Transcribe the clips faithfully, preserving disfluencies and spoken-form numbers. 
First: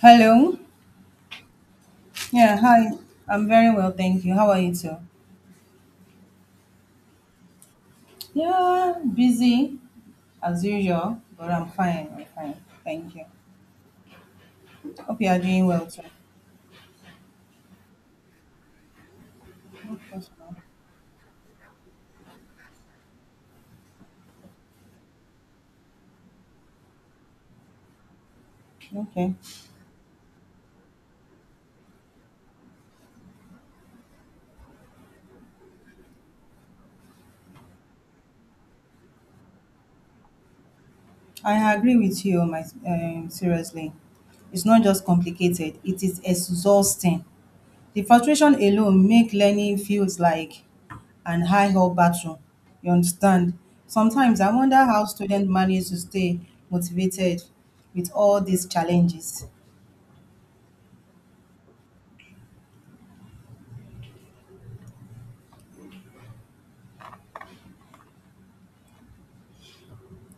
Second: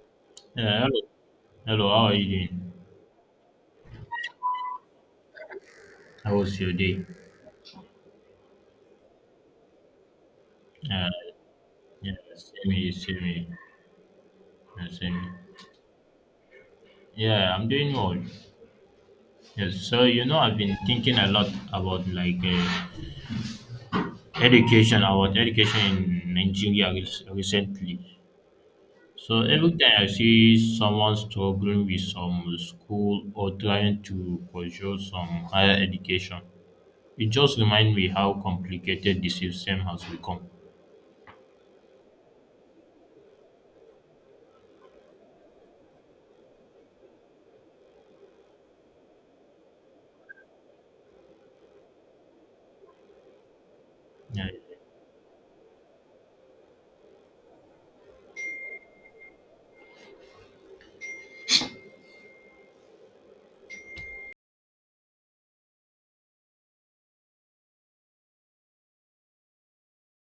Hello. Yeah, hello. Hello, how are you Yeah, doing? hi. I'm very well, thank you. How are you too? How was your day? Yeah, busy as Uh, usual, but I'm fine. yeah, I'm fine. same here, Thank same you. here, yeah, same Hope you are here. doing well too. Yeah, I'm doing well. Yes, Of so you course, know, ma'am. I've been thinking a lot about like uh, education, about education in Nigeria re- recently. Okay. So every time I see someone struggling with some school or trying to pursue some higher education, it just reminds me how complicated the system has become. I agree with you, my um, seriously. It's not just complicated, it is exhausting. The frustration alone make learning feels like an high hell battle. You understand? Sometimes Yeah, I wonder how students manage to stay motivated with all these challenges.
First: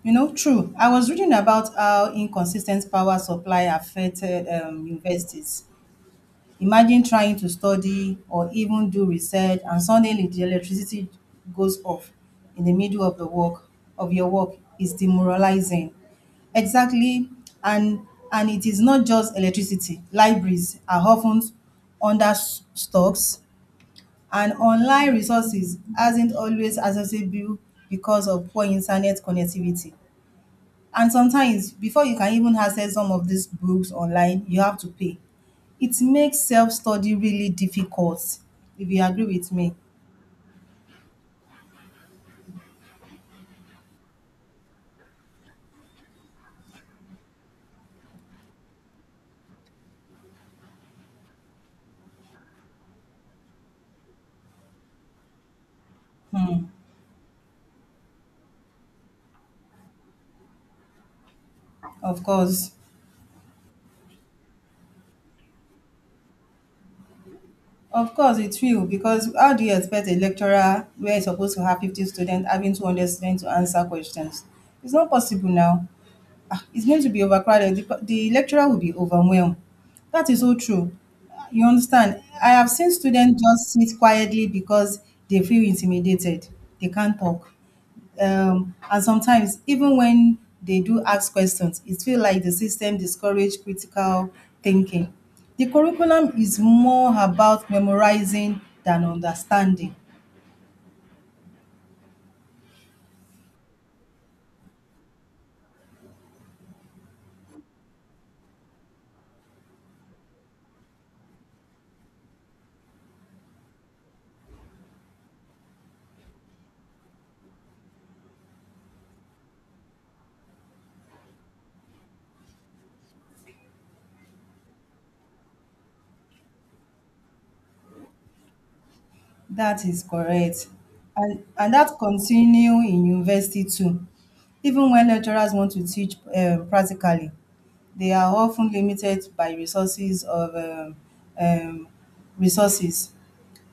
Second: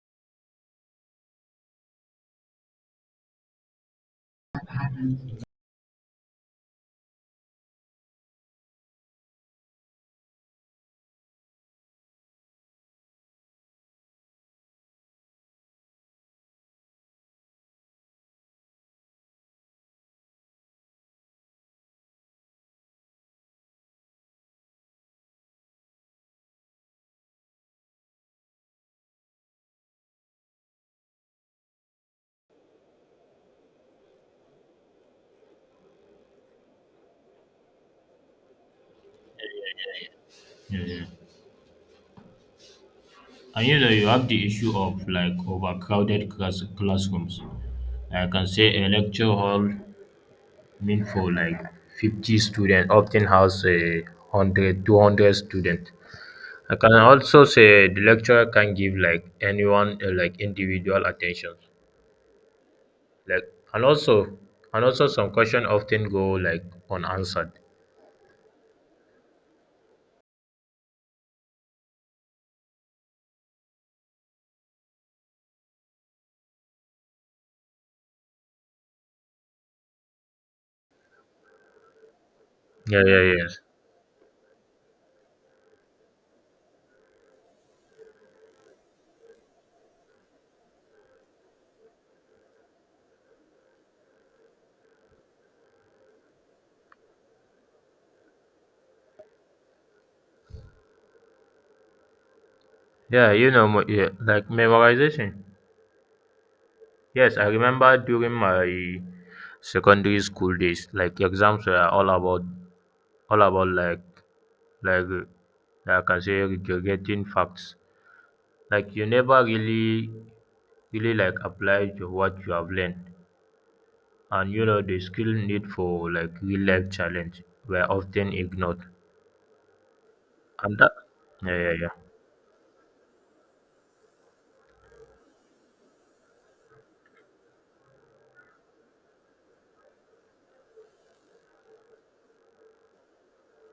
You know, true. I was reading about how inconsistent power supply affected um, universities. Imagine trying to study or even do research, and suddenly the electricity goes off in the middle of the work of your work is demoralizing. Exactly, and and it is not just electricity. Libraries are often under stocks, and online resources isn't always accessible because of poor internet connectivity. And sometimes, before you can even access some of these books online, you have to pay. It makes self study really difficult, if you agree with me. yeah, yeah. And you know, you have the issue of like overcrowded class- classrooms. I can say a lecture hall meant for like fifty students often has a hundred, two hundred students. I can also say the lecturer can give like anyone uh, like individual attention. Of course. Like and also and also some question often go like unanswered. Of course, it will, because how do you expect a lecturer where he's supposed to have fifty students having two hundred students to answer questions? It's not possible now. Ah, it's going to be overcrowded. The, co- the lecturer will be overwhelmed. That is so true. You understand? I have seen Yeah, yeah, students yes. just sit quietly because they feel intimidated. They can't talk. Um, and sometimes, even when they do ask questions, it feels like the system discourages critical thinking. The curriculum is more about memorizing than understanding. Yeah, you know, mo- yeah, like memorization. Yes, I remember during my secondary school days, like exams were all about all about like like uh, I can say regurgitating facts. Like you never really really like applied to what you have learned, and you know the skill need for like real life challenge were often ignored. That is correct. And that And yeah and yeah that yeah continue in university too. Even when lecturers want to teach um practically, they are often limited by resources of um um resources.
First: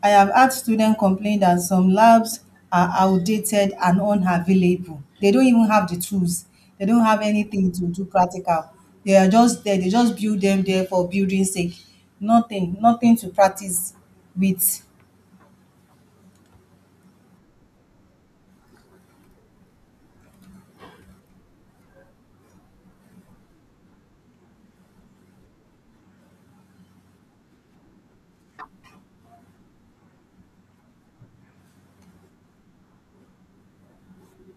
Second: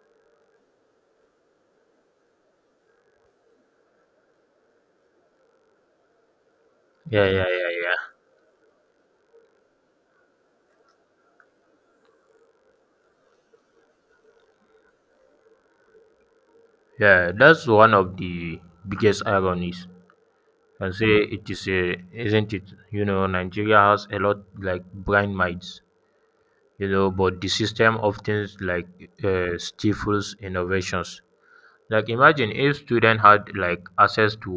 I have had students complain that some labs are outdated and unavailable. They don't even have the tools. They don't have yeah yeah yeah anything to yeah do practical. They are just there. They just build them there for building sake. Nothing, nothing to practice with. yeah. That's one of the biggest ironies. Can say it is, a isn't it? You know, Nigeria has a lot like blind minds, you know, but the system often like uh, stifles innovations. Like imagine if students had like access to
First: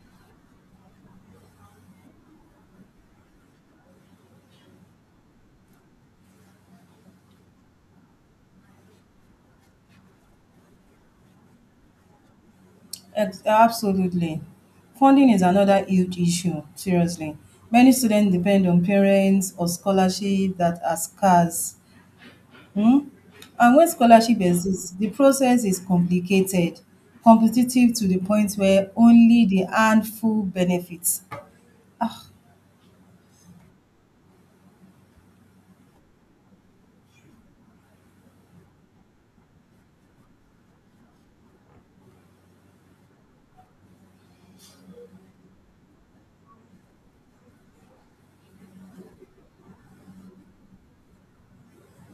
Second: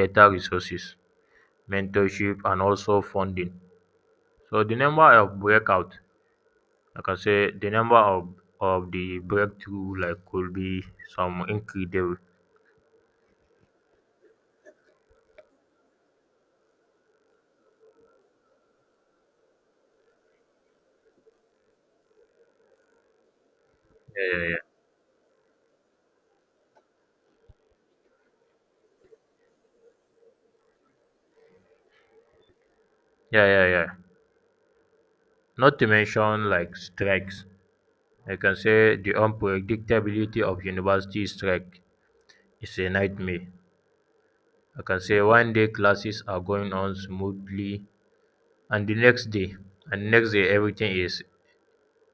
better resources, mentorship, and also funding. So the number of breakout, like I say the number of of the breakthrough like could be some incredible. Ex- absolutely. Funding is another huge issue, seriously. Many students depend on parents or scholarships that are scarce. Hmm? And when scholarship yeah yeah exists, the process is complicated, competitive to the point where only the handful benefits. yeah yeah yeah yeah Not to mention like strikes. I can say the unpredictability of university strike is a nightmare. I can say one day classes are going on smoothly, and the next day and next day everything is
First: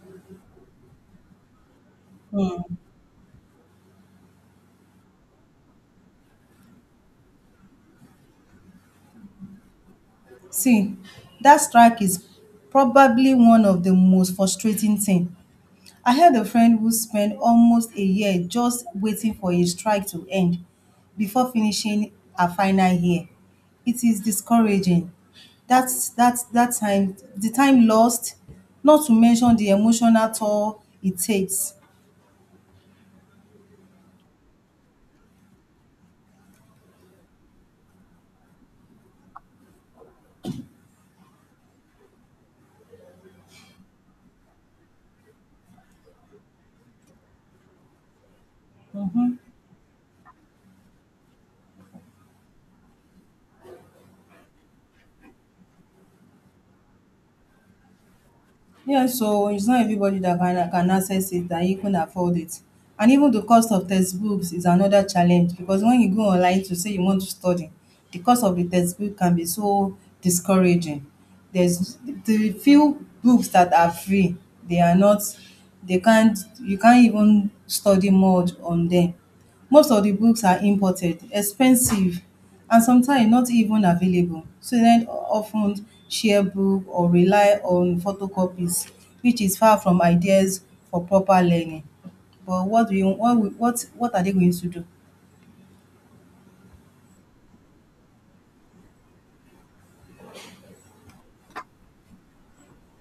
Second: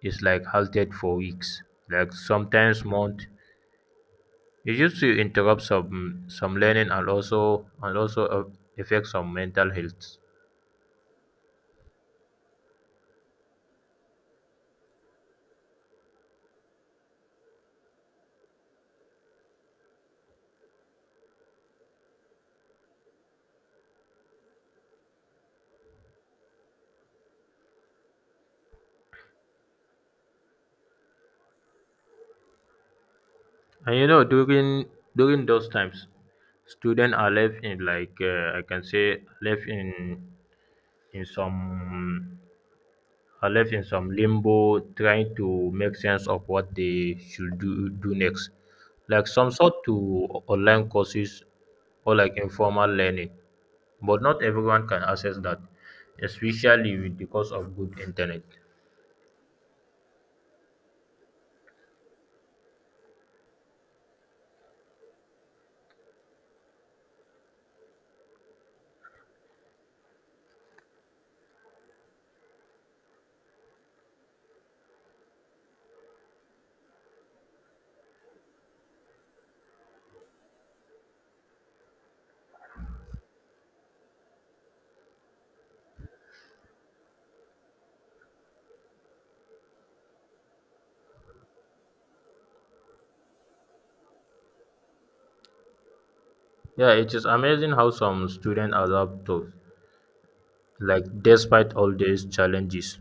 is like halted for weeks, like sometimes months. It used to interrupt some some learning and also and also uh, affect some mental health. See, that strike is probably one of the most frustrating things. I had a friend who spent almost a year just waiting for a strike to end before finishing her final year. It is discouraging. That's that's that time the time lost, not to mention the emotional toll it takes. And you know, during during those times students are left in like uh, I can say left in in some are left in some limbo trying to make sense of what they should do, do next. Like Mhm. some sort to o- online courses or like informal learning, but not everyone can access that, especially with the cost of good internet. Yeah, so it's not everybody that can, can access it, that you can afford it. And even the cost of textbooks is another challenge because when you go online to say you want to study, the cost of the textbook can be so discouraging. There's the few books that are free, they are not, they can't, you can't even study more on them. Most of the books are imported, expensive and sometimes not even available. Students often share book or rely on photocopies, which is far from ideas for proper learning. But what do you what we what what are they going to do? Yeah, it is amazing how some students adapt to like despite all these challenges.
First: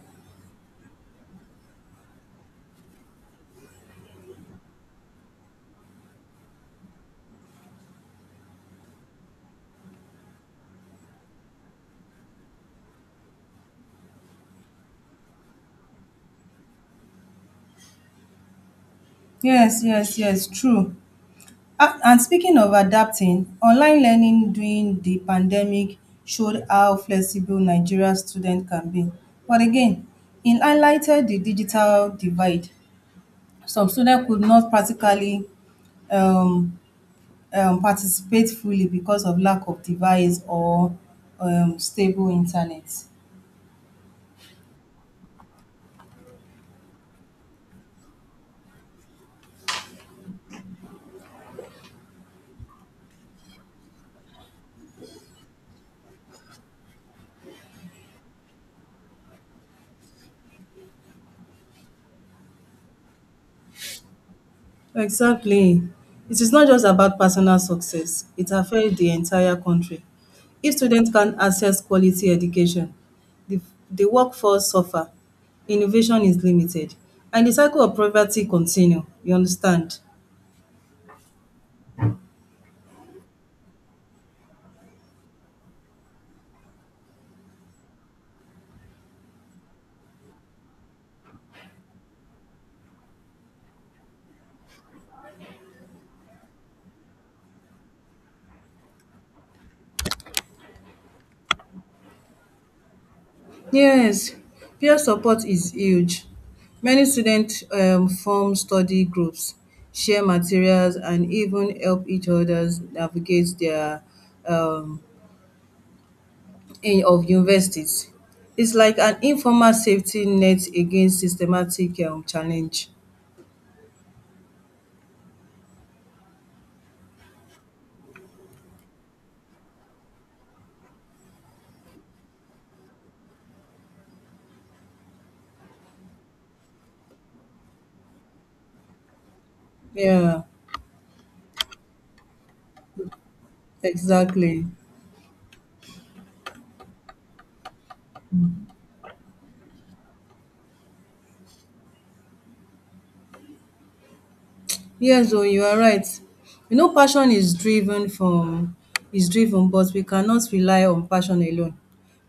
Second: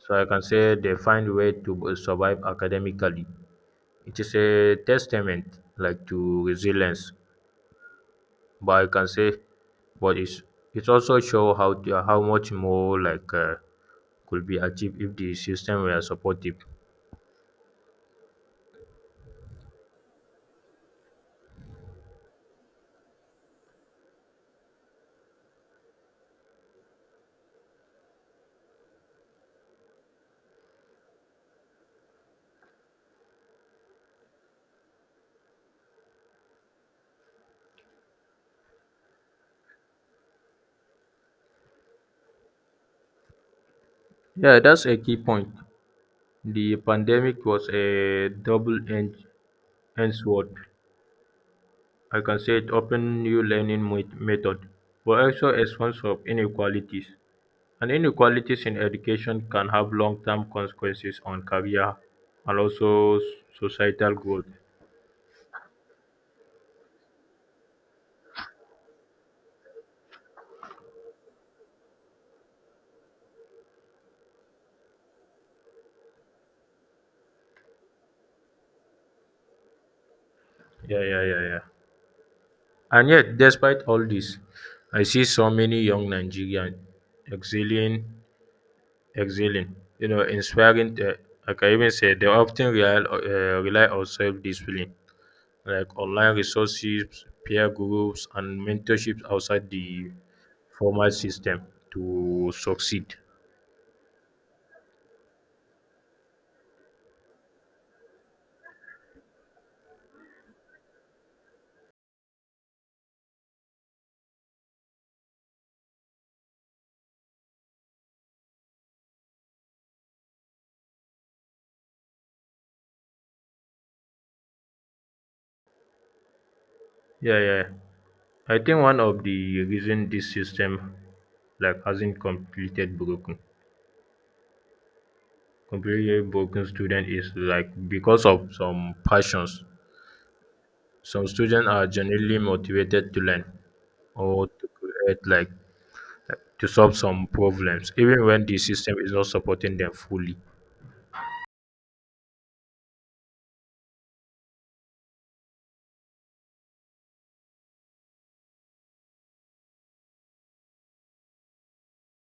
So I can say they find way to survive academically. It is a testament like to resilience, but I can say, but it's it also show how the, how much more like uh, could be achieved if the system were supportive. Yes, yes, yes, true. Ah, and speaking of adapting, online learning during the pandemic showed how flexible Nigeria students can be. But again, it highlighted the digital divide. Some students could not practically um, um, participate fully because of lack of device or um, stable internet. Yeah, that's a key point. The pandemic was a double-edged edged sword. I can say it opened new learning met- method, but also a source of inequalities. And inequalities in education can have long-term consequences on career and also s- societal growth. Exactly. It is not just about personal success, it affects the entire country. If students can't access quality education, the, the workforce suffer, innovation is limited, and the cycle of poverty continue. You understand? Yeah, yeah, yeah, yeah. And yet, despite all this, I see so many young Nigerians excelling, excelling, you know, inspiring. Uh, I can even say they often rely, uh, rely on self discipline, like online resources, peer groups, and mentorships outside the formal system to succeed. Yes, peer support is huge. Many students um form study groups, share materials and even help each other navigate their um in of universities. It's like an informal safety net against systematic um challenge. Yeah, yeah. I think one of the reason this system like hasn't completed broken completely broken student is like because of some passions. Yeah, Some students are genuinely motivated to learn or exactly. to create, like to solve some problems, even when the system is not supporting them fully. Yes oh, you are right. You know passion is driven from is driven but we cannot rely on passion alone.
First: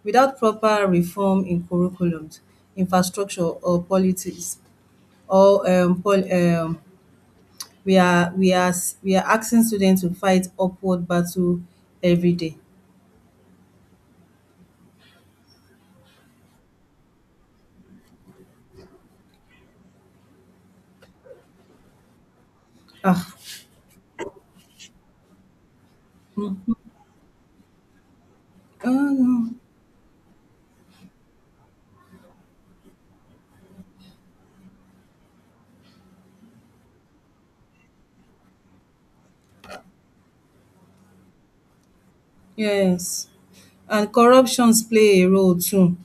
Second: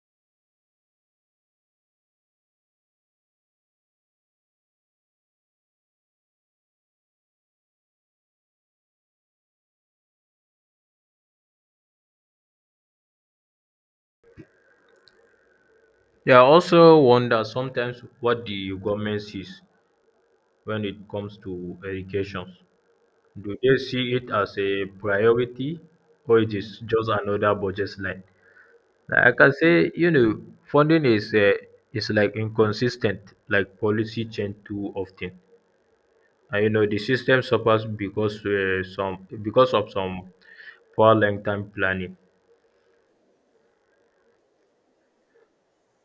Without proper reform in curriculums, infrastructure or politics or um pol um we are we are s we are asking students to fight upward battle every day. Yeah, I also wonder sometimes what the government sees when it comes to education. Ah! Do they see it as a priority or it is just another budget line? Like I can um say, you know, funding is uh, is like inconsistent, like policy change too often. And you know, the system suffers because uh, some because of some poor long-term planning. Yes, and corruptions play a role too.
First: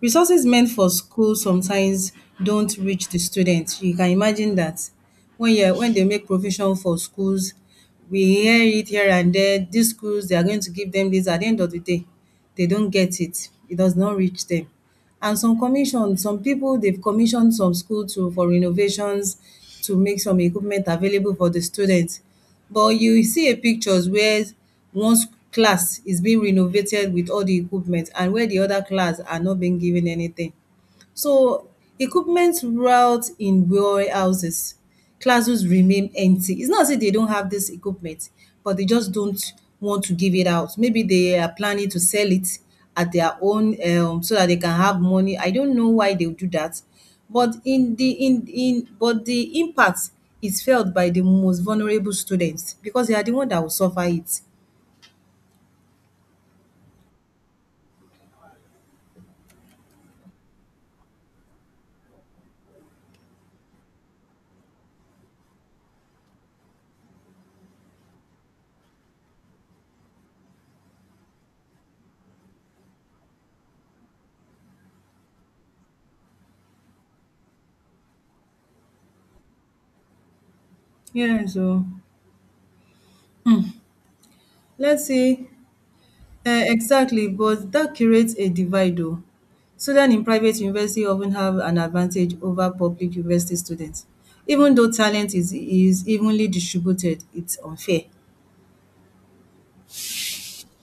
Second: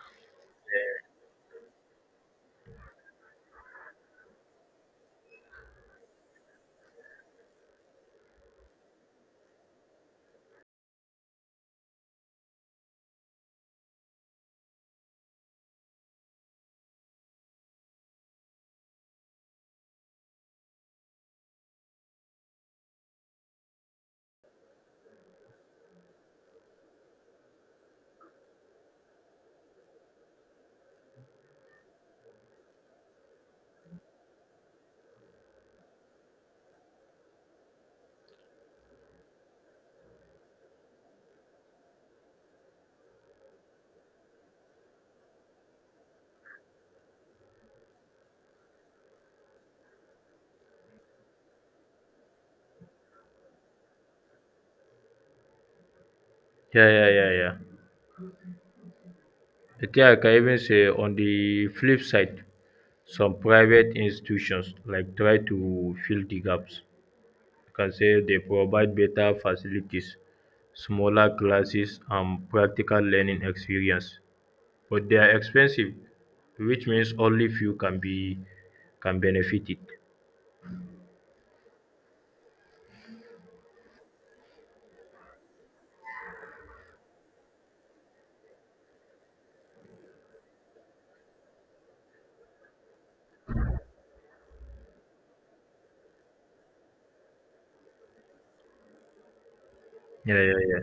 Resources meant for school sometimes don't reach the students. You can imagine that. When you when they make provision for schools, we hear it here and there, these schools, they are going to give them this. At the end of the day, they don't get it. It does not reach them. And some commission, some people, they've commissioned some school to for renovations to make some equipment available for the students. But you see a pictures where one s- class is being renovated with all the equipment and where the other class are not being given anything. So equipment route in warehouses, classrooms remain empty. It's not as if they don't have this equipment, but they just don't want to give it out. Maybe they are planning to sell it at their own um so that they can have money. I don't know why they do that. But in the in in but the impact is felt by the most vulnerable students because they are the one that will suffer it. Yeah, yeah, yeah, yeah. I think I can even say on the flip side, some private institutions like try to fill the gaps. I can say they provide better facilities, smaller classes, and practical learning experience. But they are expensive, which means only few can be can benefit it. Yeah, so let's see um exactly but dat creates a divide um students in private university of ten have an advantage over public university students even though talent is is evenly distributed it's unfair. Yeah, yeah, yeah.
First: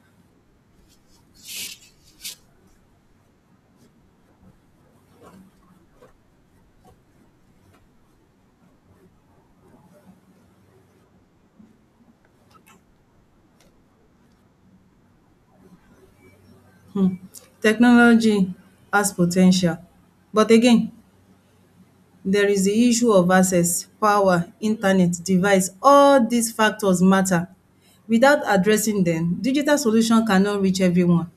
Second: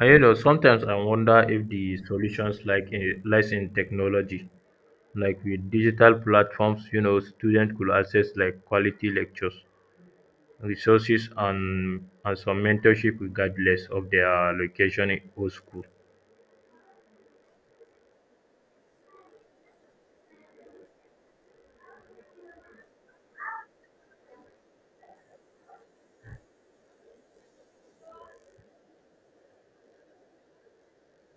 And you know, sometimes I wonder if the solutions like eh, lies in technology, like with digital platforms, you know, students could access like quality lectures, resources, and and some mentorship regardless of their location or school. Technology has po ten tial but again there is the issue of access, power, internet, device all dis factors matter. Without addressing dem digital solution cannot reach everyone.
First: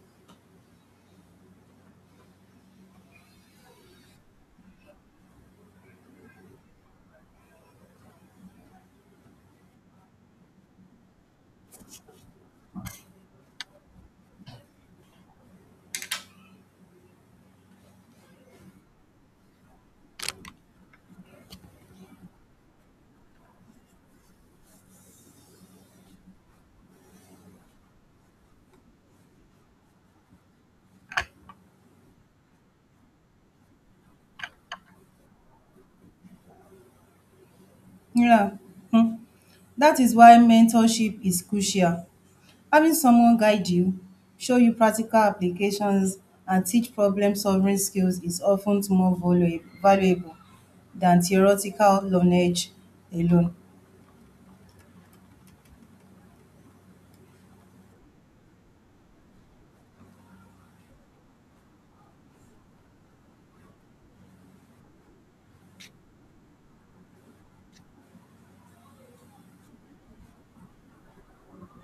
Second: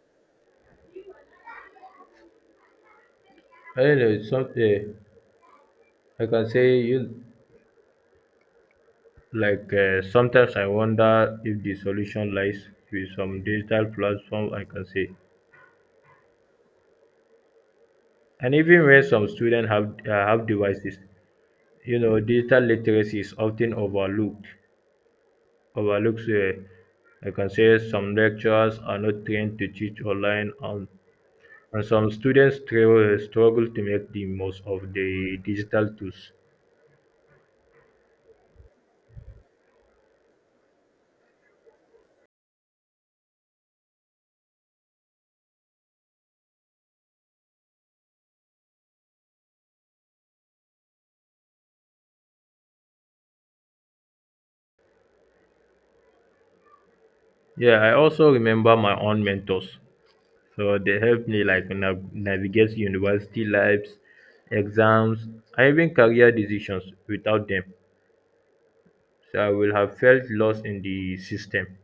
I don't know. Some uh, I can say you like uh, sometimes I wonder if the solution lies with some digital platform. I can say, and even when some students have uh, have devices, you know, digital literacy is often overlooked. Overlooks a, I can say some lecturers are not trained to teach online, and, and some students tra- struggle to make the most of the digital tools. Yeah, um that is why mentorship is crucial. Having someone guide you, show you practical applications, and teach problem solving skills is often more valuable valuable than theoretical knowledge alone. Yeah, I also remember my own mentors. So they helped me like nav- navigate university lives, exams, and even career decisions without them. So I will have felt lost in the system.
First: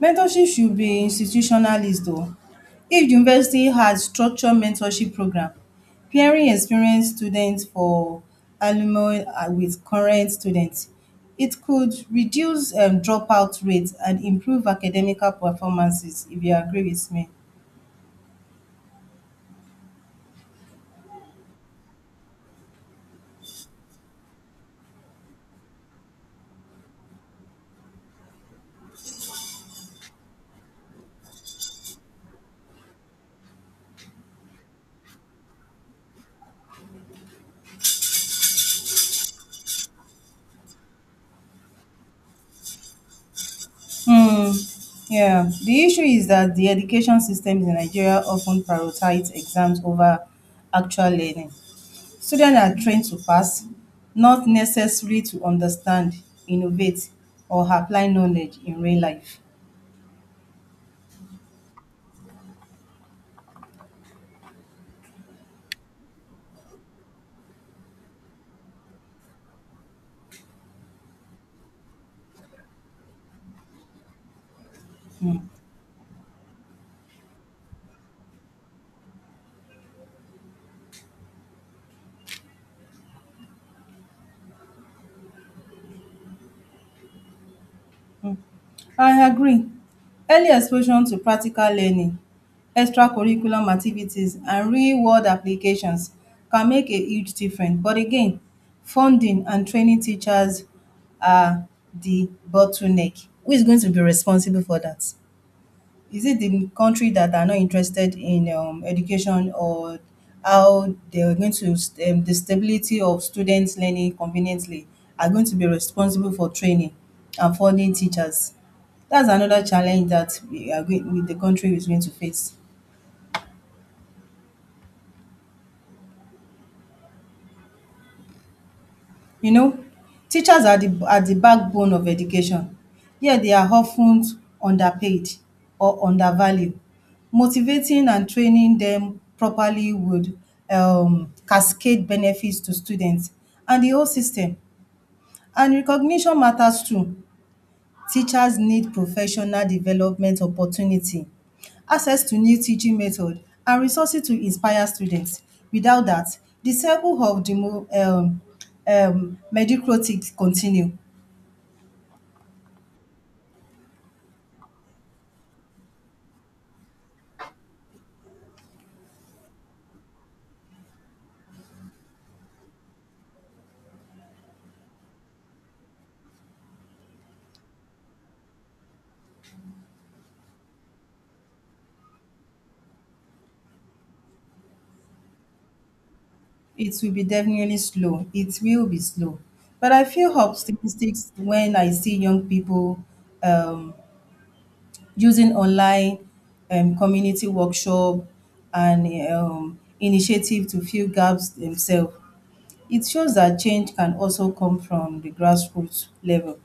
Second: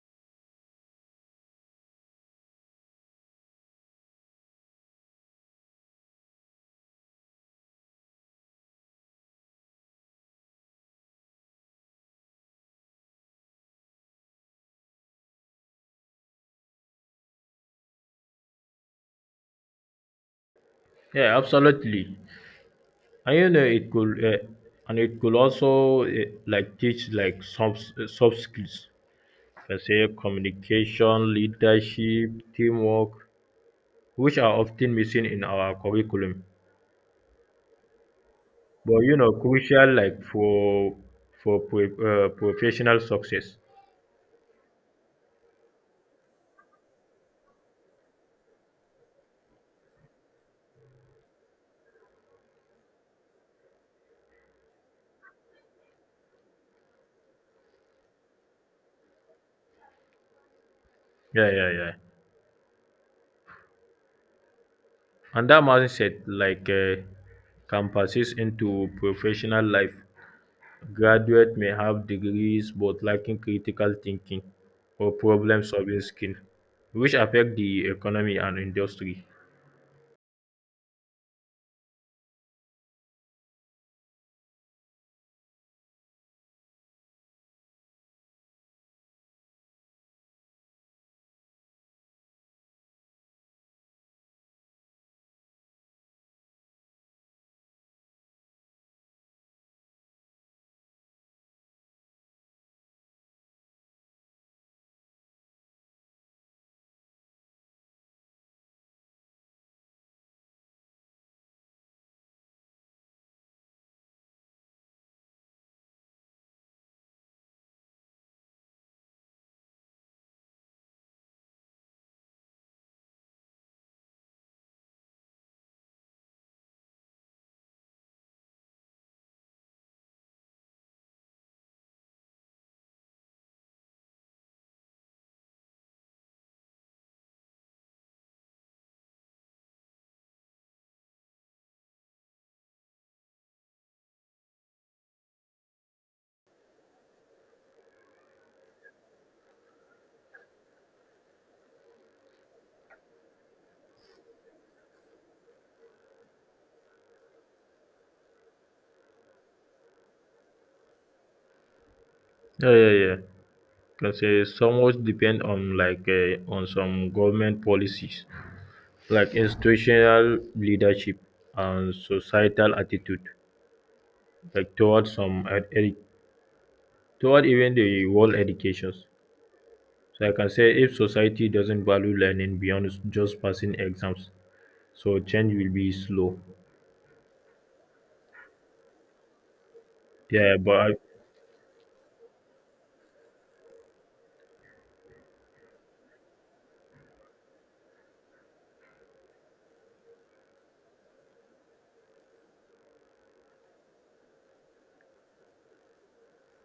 Mentorship should be institutionalized though. If the university has structured mentorship program, pairing experienced students for alumni and with current students, it could reduce um dropout rates and improve academical performances if you agree with me. Yeah, absolutely. And you know it could uh, and it could also uh, like teach like soft uh, soft skills, per say, communication, leadership, teamwork, which are often missing in our curriculum, but you know, crucial like for for pre- uh, professional success. Hmm, yeah. The issue is that the education systems in Nigeria often prioritize exams over actual learning. Students are trained to pass, not necessarily to understand, innovate, or apply knowledge in real life. Yeah yeah yeah And that mindset like uh, can persist into professional life. Graduates may have degrees but lacking critical thinking or problem-solving skills, which affect the economy and industry. I agree. Early exposure to practical learning, extracurriculum activities, and real-world applications can make a huge difference. But again, funding and training teachers are the bottleneck. Who is going to be responsible for that? Is it the country that are not interested in um, education or how they're going to st- um, the stability of students learning conveniently are going to be responsible for training and funding teachers? That's another challenge that we are going with the country is going to face. You know, teachers are the are the backbone of education, yet they are often underpaid or undervalued. Motivating and training them properly would um cascade benefits to students and the whole system. And recognition matters too. Teachers need professional development opportunity, access to new teaching method and resources to inspire students. Without that, the circle of demo um um mediocrity continue. Yeah, yeah, yeah. Can say somewhat depend on like uh, on some government policies, like institutional leadership and societal attitude, like towards some ed- ed- toward even the world educations. So I can say if society doesn't value learning beyond just passing exams, so change will be slow. It will be definitely slow. It will be slow. But I feel Yeah, but I optimistic when I see young people um, using online um, community workshop and um, initiative to fill gaps themselves. It shows that change can also come from the grassroots level.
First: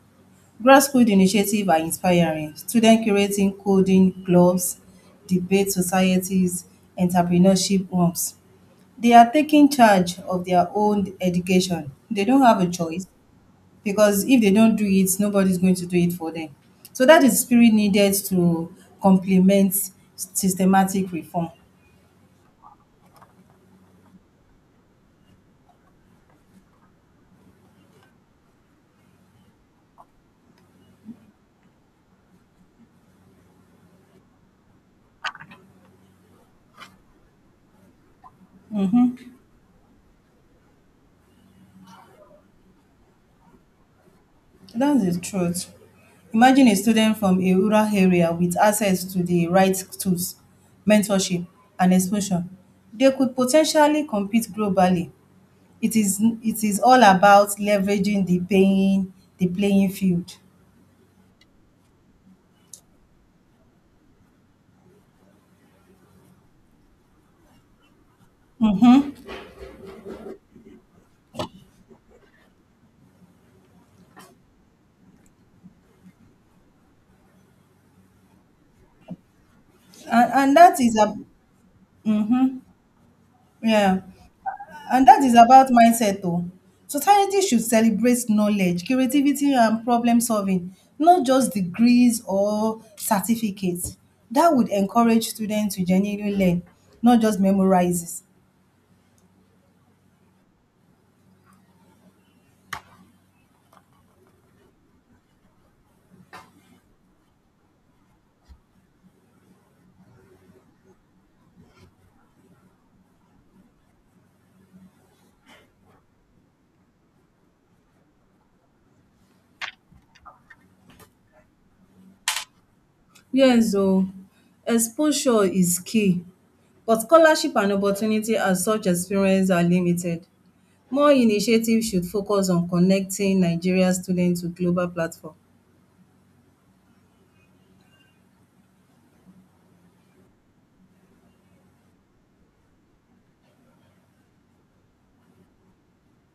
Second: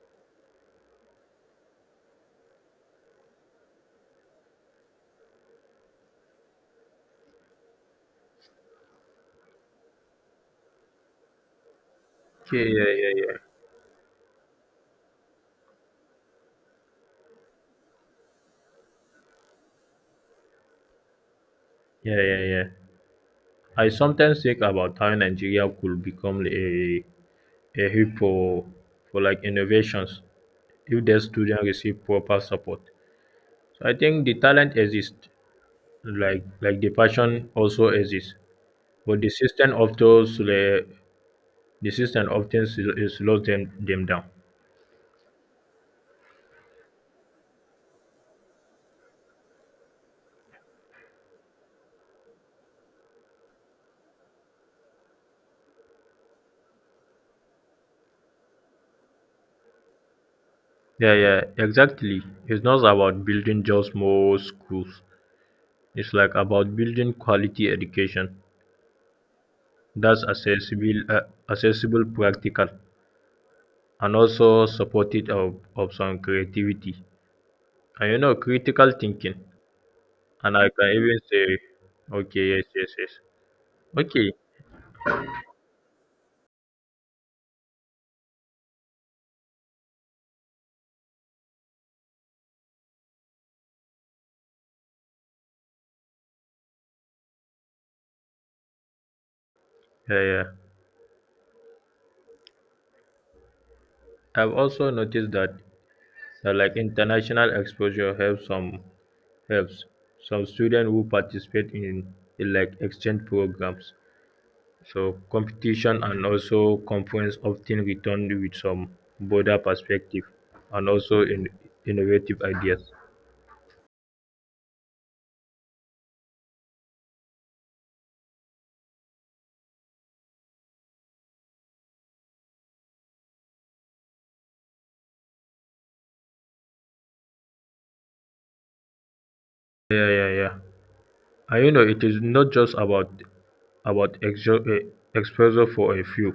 Grassroots initiatives are inspiring. Students curating coding clubs, debate societies, entrepreneurship groups. They are taking charge of their own education. They don't have Yeah, a yeah, choice yeah, yeah, because if they don't do it, nobody's going to do it for them. So that is spirit needed to complement systematic reform. yeah, yeah, yeah. I sometimes think about how Nigeria could become a a hub for for like innovations if their students receive proper support. So I think the talent exists, like like the passion also exists, but the system often sl- the system often sl- it slows them them down. That's the truth. Imagine a student from a rural area with access to the right tools, mentorship, and exposure. They could potentially compete globally. It is it is all about leveraging the paying the playing field. Yeah, yeah, exactly. It's not about building just more schools. It's like about building quality education. Mm-hmm. That's accessible, uh, accessible, practical, and also supportive of, of some creativity. And you know, critical thinking. And, and And I that can is a even say, mm-hmm. okay, yes, yes, yes. Yeah. Okay, And that is about mindset o. Society should celebrate knowledge, creativity and problem solving, not just degrees or certificates. That would encourage students to genuinely learn, not just memorizes. yeah, yeah. I've also noticed that uh, like international exposure helps some helps some students who participate in, in like exchange programs. So competition and also conference often return with some broader perspective and also in innovative ideas. Yes o, exposure is key but scholarship and opportunity as such experience are limited. More initiative should focus on connecting Nigerian students to global platform. Yeah, yeah, yeah. And you know, it is not just about about exo- eh, exposure for a few.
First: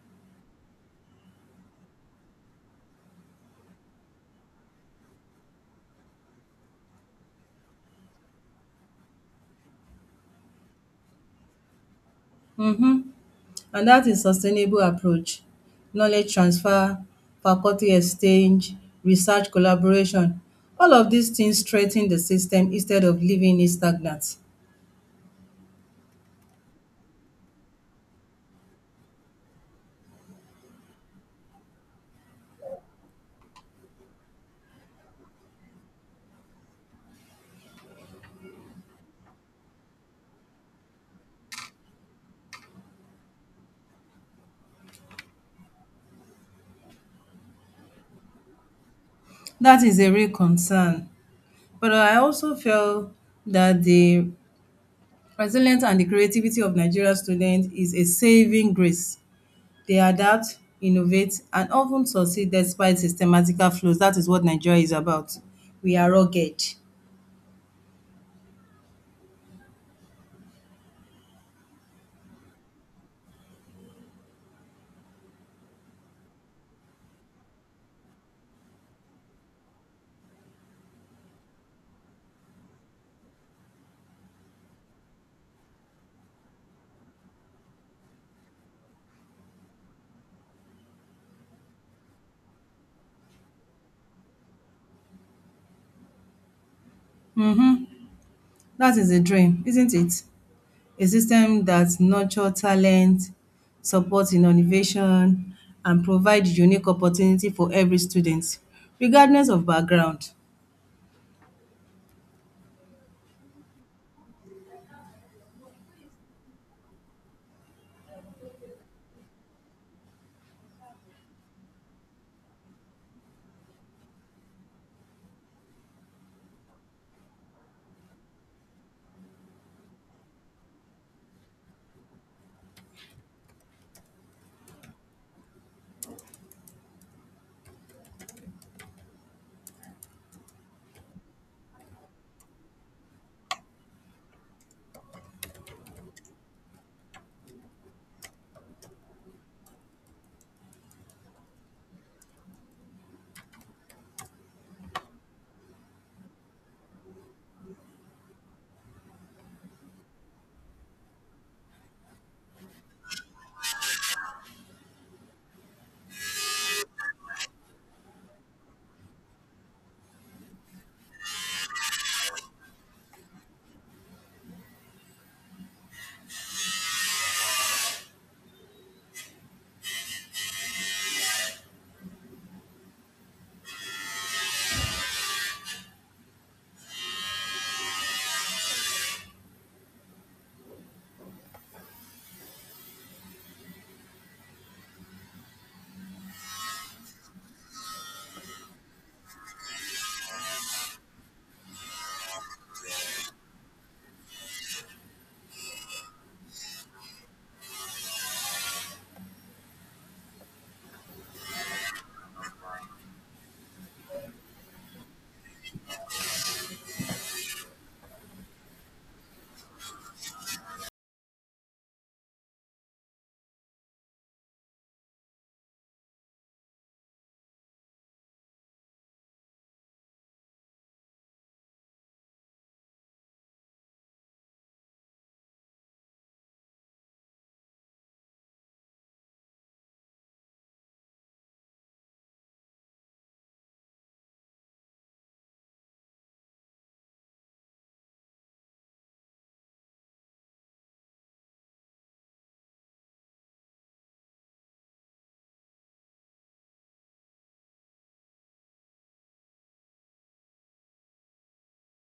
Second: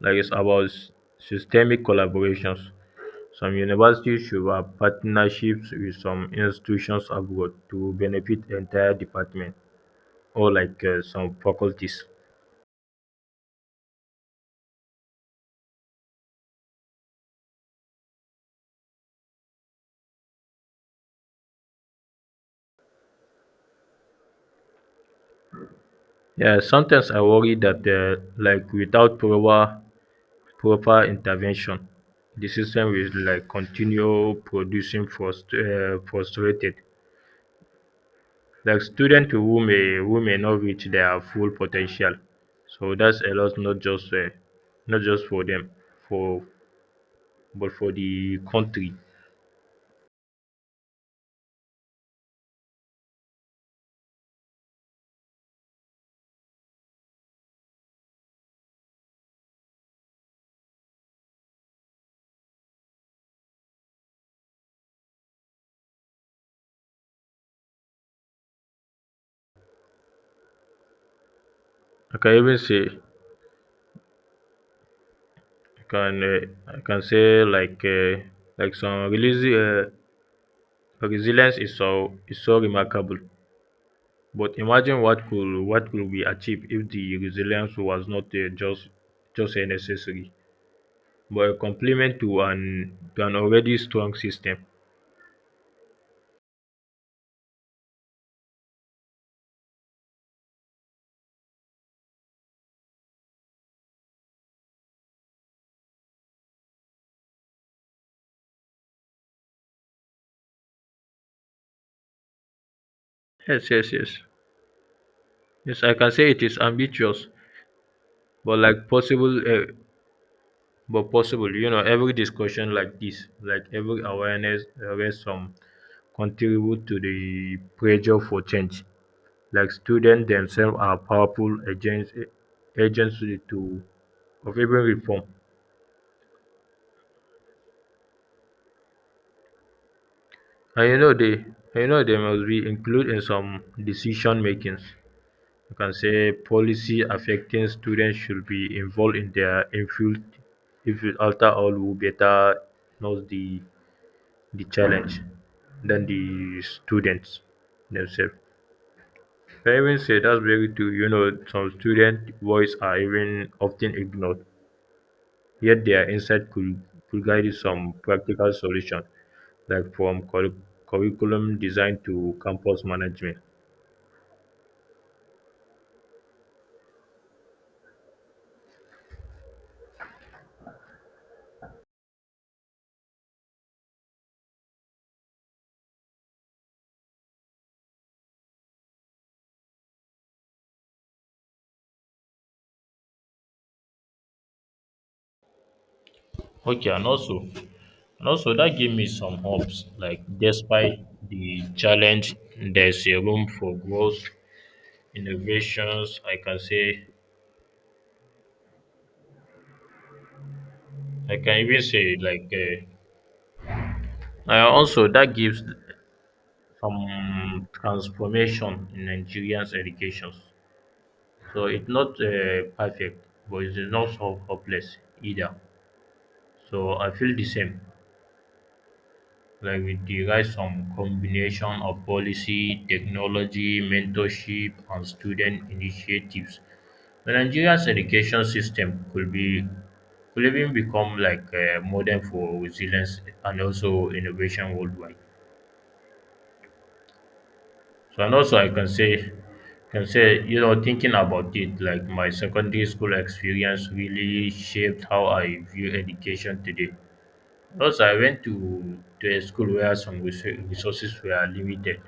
Like it's about s- systemic collaborations. Some universities should have partnerships with some institutions abroad to benefit entire department or like uh, some faculties. um and that is sustainable approach, knowledge transfer, faculty exchange, research collaboration. All of these things strengthen the system instead of leaving it stagnant. Yeah, sometimes I worry that uh, like without proper proper intervention, the system will like continue producing frust- uh, frustrated like students who may who may not reach their full potential. So that's a loss not just um not just for them, for but for the country. That is a real concern. But I also feel that the resilience and the creativity of Nigerian students is a saving grace. They adapt, innovate and often succeed despite systematical flaws. That is what Nigeria is about. We are rugged. I can even say, I can um I can say like um like some um resilience is so is so remarkable, but imagine what could what could be achieved if the resilience was not um just just a necessary, but a complement to an to an already strong system. That is a dream, isn't it? A system that nurture talent, support innovation and provide unique opportunity for every student regardless of background. Yes, yes, yes. Yes, I can say it is ambitious, but like possible, uh, but possible. You know, every discussion like this, like every awareness, uh, some contribute to the pressure for change. Like students themselves are powerful agents, agents to to- of even reform. And you know they, and you know they must be included in some decision makings. You can say policy affecting students should be involved in their infield if it, after all, who better knows the the challenge than the students themselves. I even say that's very true. You know, some student voice are even often ignored, yet their insight could, could guide some practical solution, like from curri- curriculum design to campus management. Okay, and also And also, that gave me some hopes. Like, despite the challenge, there's a room for growth, innovations. I can say, I can even say, like, uh, uh, also that gives some transformation in Nigerians' education. So it's not uh, perfect, but it's not so hopeless either. So I feel the same. Like we derive some combination of policy, technology, mentorship, and student initiatives. The Nigeria's education system could be could even become like a model for resilience and also innovation worldwide. So and also I can say can say, you know, thinking about it, like my secondary school experience really shaped how I view education today. Also, I went to, to a school where some resou- resources were limited,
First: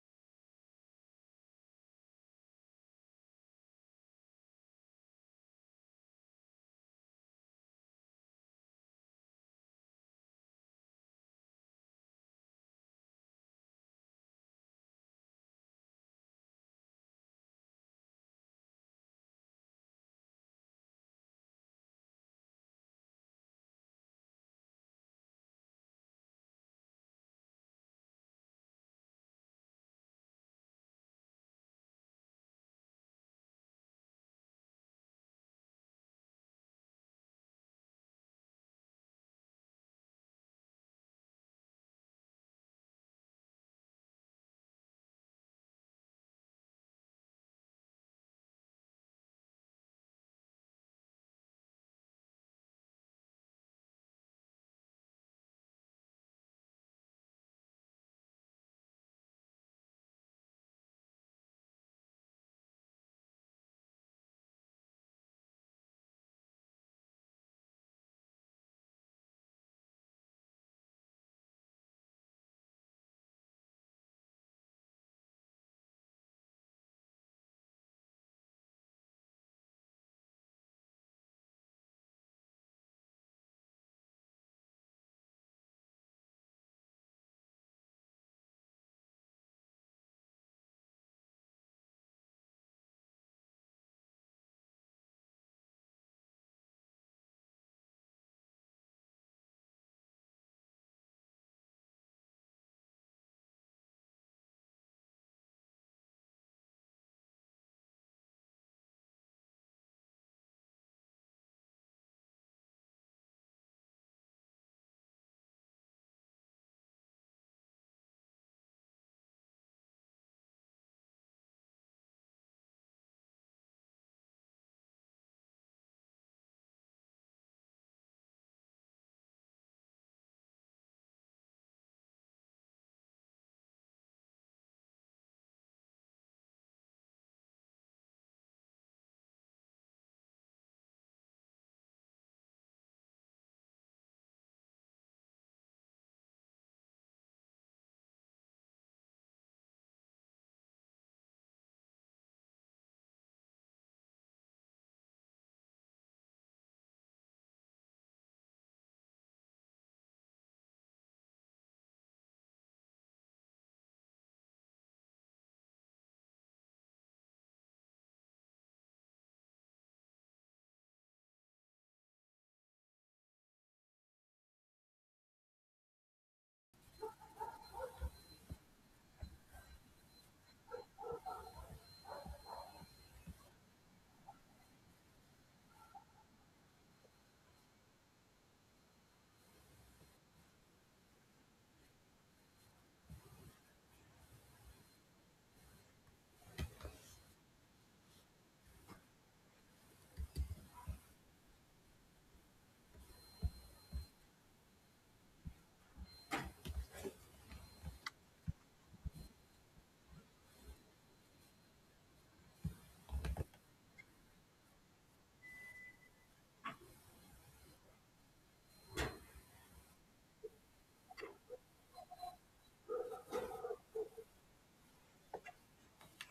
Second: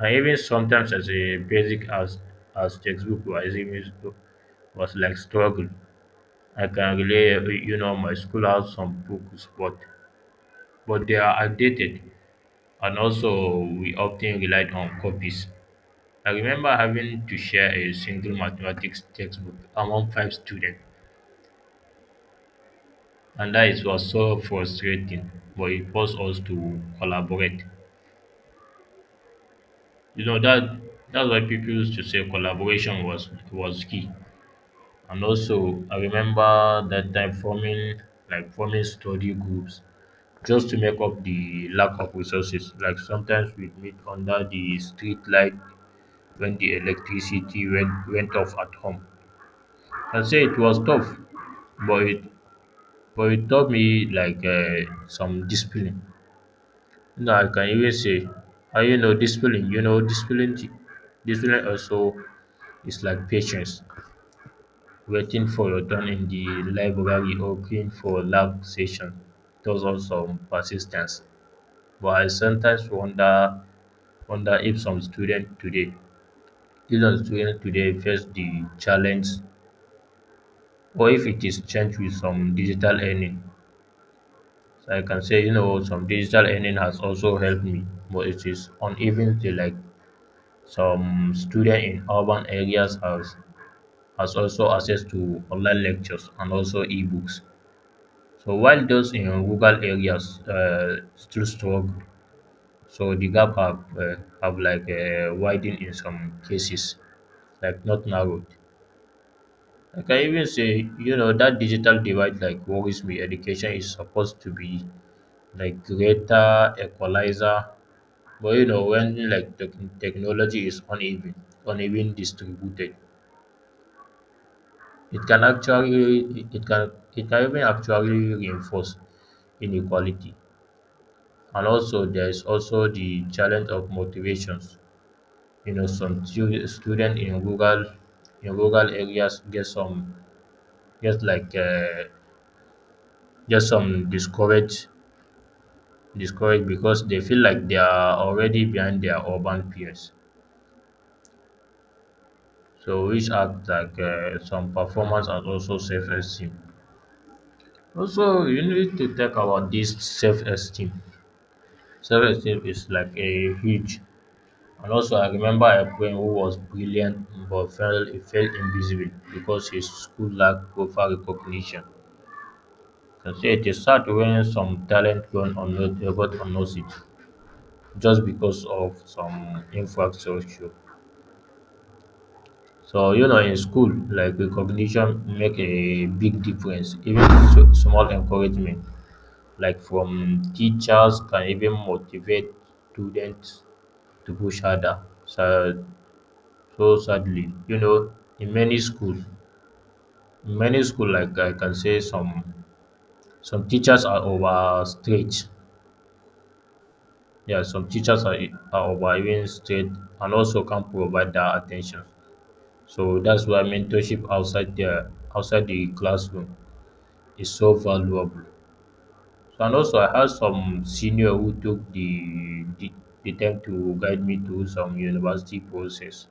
and even sometimes as a basic as as textbook or as even book was like struggle. I can relate, you know, my school has some books, but but they are outdated, and also we often relied on copies. I remember having to share a single mathematics textbook among five students, and that is was so frustrating. But it forced us to collaborate. You know that that's why people used to say collaboration was was key. And also, I remember that time forming like forming study groups just to make up the lack of resources. Like sometimes we'd meet under the street light when the electricity went went off at home. I say it was tough, but it but it taught me like uh, some discipline. No, I can even say, I you know discipline. You know discipline. Discipline also is like patience. Waiting for your turn in the library or queuing for lab session tells us some persistence. But I sometimes wonder wonder if some student today, if some student today face the challenge or if it is changed with some digital earning. So I can say, you know, some digital earning has also helped me, but it is uneven still, like some student in urban areas has has also access to online lectures and also ebooks. So while those in rural areas uh, still struggle, so the gap have, uh, have like uh, widened in some cases, like not narrowed. Like I can even say, you know, that digital divide like worries me. Education is supposed to be like greater equalizer, but you know, when like the technology is uneven, uneven distributed, it can actually, it can, it can even actually reinforce inequality. And also there is also the challenge of motivations. You know some stu- student in rural in rural areas get some get like uh, get some discouraged, discouraged because they feel like they are already behind their urban peers, so which act like uh, some performance and also self-esteem. Also you need to talk about this self-esteem. Self-esteem is like a huge. And also, I remember a friend who was brilliant but felt, felt invisible because his school lacked proper recognition. Can say it is sad when some talent gone unnoticed, got unnoticed just because of some infrastructure. So you know, in school, like recognition make a big difference. Even so, small encouragement, like from teachers, can even motivate students to push harder. So So sadly, you know, in many schools, in many school, like I can say, some some teachers are over strict. Yeah, some teachers are, are over even strict and also can't provide that attention. So that's why mentorship outside the outside the classroom is so valuable. So and also I had some senior who took the the, the time to guide me through some university process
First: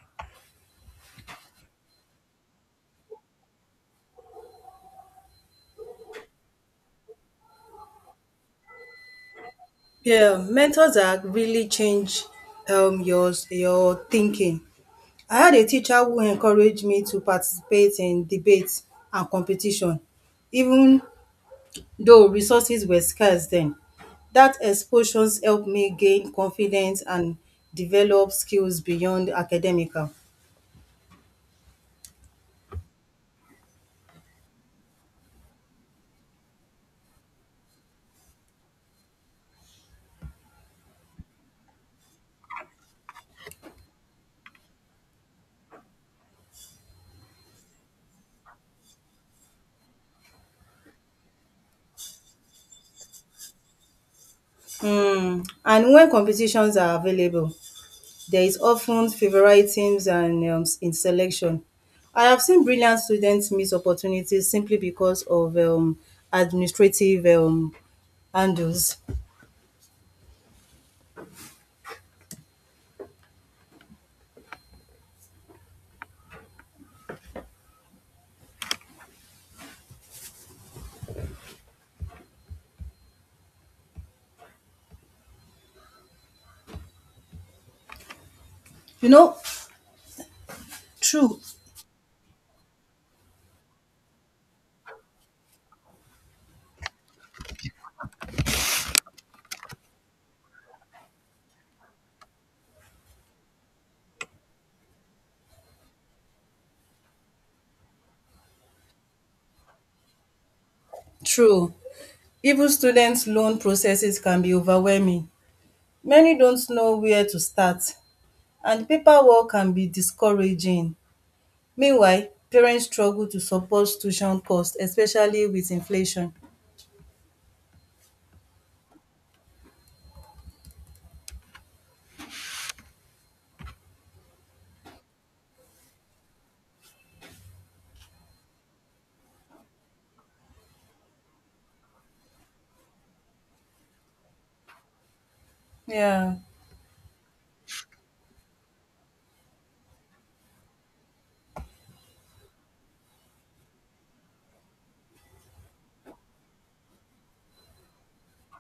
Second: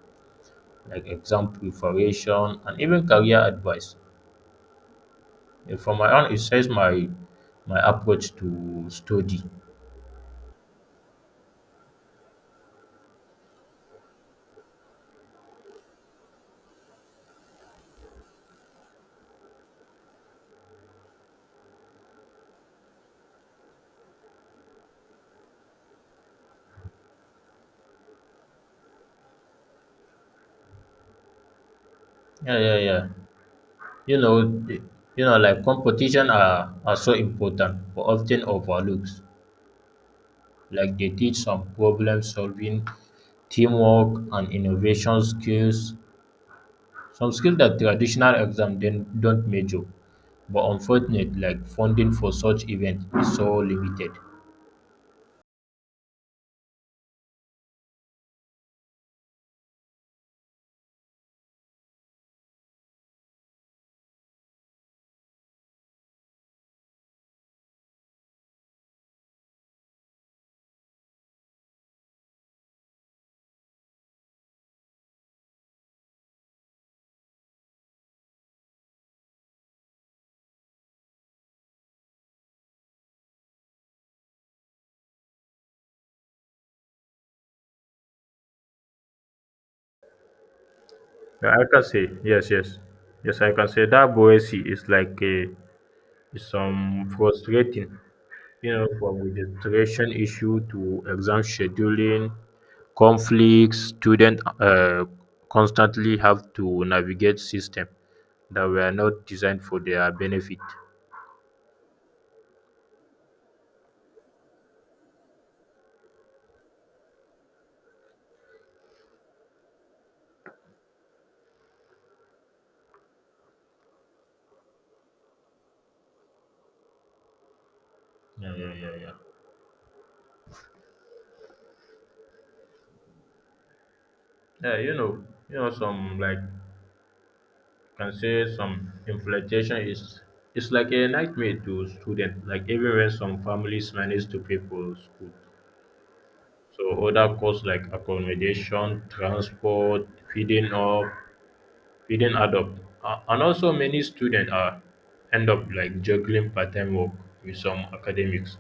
like exam preparation and even career advice. Yeah, from my own, it says my my approach to study. Yeah, mentors are really change um your your thinking. I had a teacher who encouraged me to participate in debates and competition, even though resources were scarce then. That exposure helped me gain confidence and develop skills beyond academical. Yeah, yeah, yeah. You know, the- you know, like competition are, are so important, but often overlooked. Like they teach some problem solving, teamwork, and innovation skills. Some skills that traditional exam then don't measure. But unfortunately, like funding for such events is so limited. Um and when competitions are available there is often favoritism and um in selection. I have seen brilliant students miss opportunities simply because of um administrative um handles, you know. True. Yeah, I can say yes, yes, yes. I can say that Boesi is like a is some frustrating, you know, from registration issue to exam scheduling, conflicts, students uh, constantly have to navigate systems that were not designed for their benefit. True even students' loan processes can be overwhelming. Many don't know where to start and paperwork can be discouraging. Meanwhile, parents struggle to support tuition costs, especially with inflation. Yeah, yeah, yeah, yeah. Yeah, you know, you know, some like can say some inflation is it's like a nightmare to students. Like even when some families manage to pay for school, Yeah. so other costs like accommodation, transport, feeding up, we didn't adopt. Uh, and also, many students are end up like juggling part-time work with some academics.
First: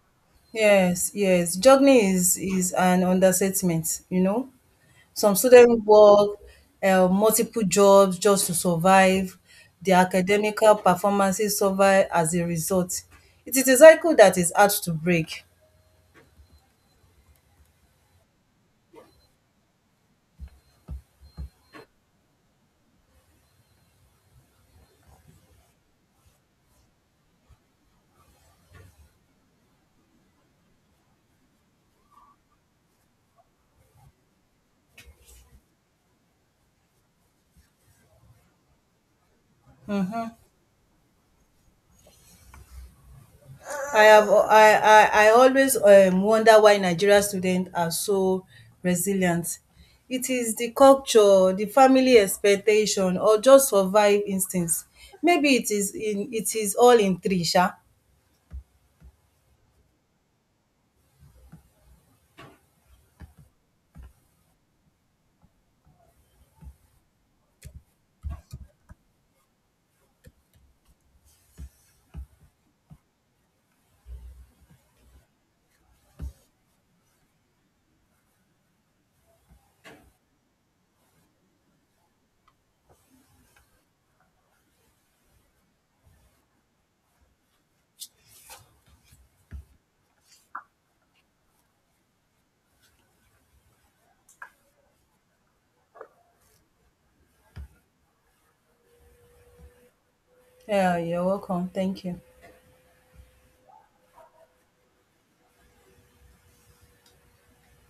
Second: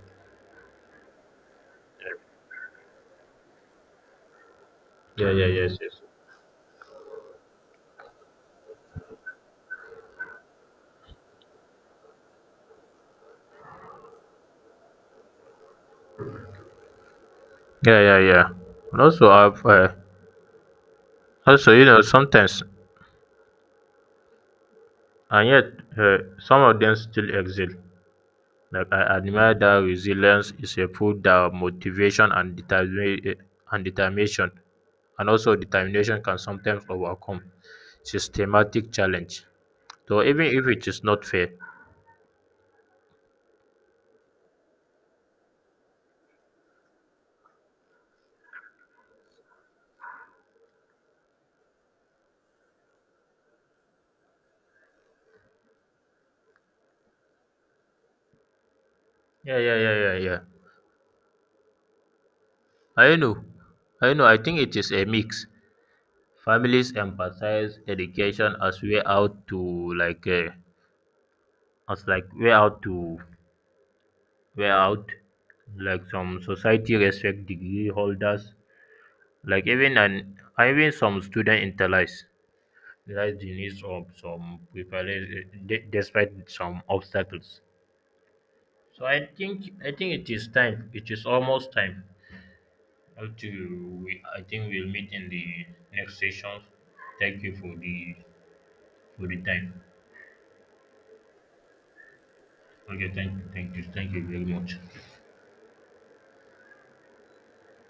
Yes, yes. Juggling is is an understatement, you know. Yeah, Some yeah, yes, students yes. work uh, multiple jobs just to survive. Their academical performances suffer as a result. It is a cycle that is hard to break. Yeah, yeah, yeah. And also, I've, uh, also, you know, sometimes, and yet, uh, some of them still excel. Like I admire that resilience is a food that motivation and determination and determination, and also determination can sometimes overcome systematic challenge. So even if it is not fair. I have I I, I always um, wonder why Nigerian students are so resilient. It is the culture, the family expectation, or just survive instincts. Maybe it is in it is all in three, sha. Yeah, yeah, yeah, yeah, yeah. I know, I know. I think it is a mix. Families emphasize education as way out to like uh, as like way out to way out. Like some society respect degree holders. Like even an even some student internalize realize the needs of some preparation de- despite some obstacles. So I think I think it is time. It is almost time. How to we, I think we'll meet in the next session. Thank you for the Good time. Yeah, you're welcome. Thank you. Okay, thank, you, thank you, thank you very much.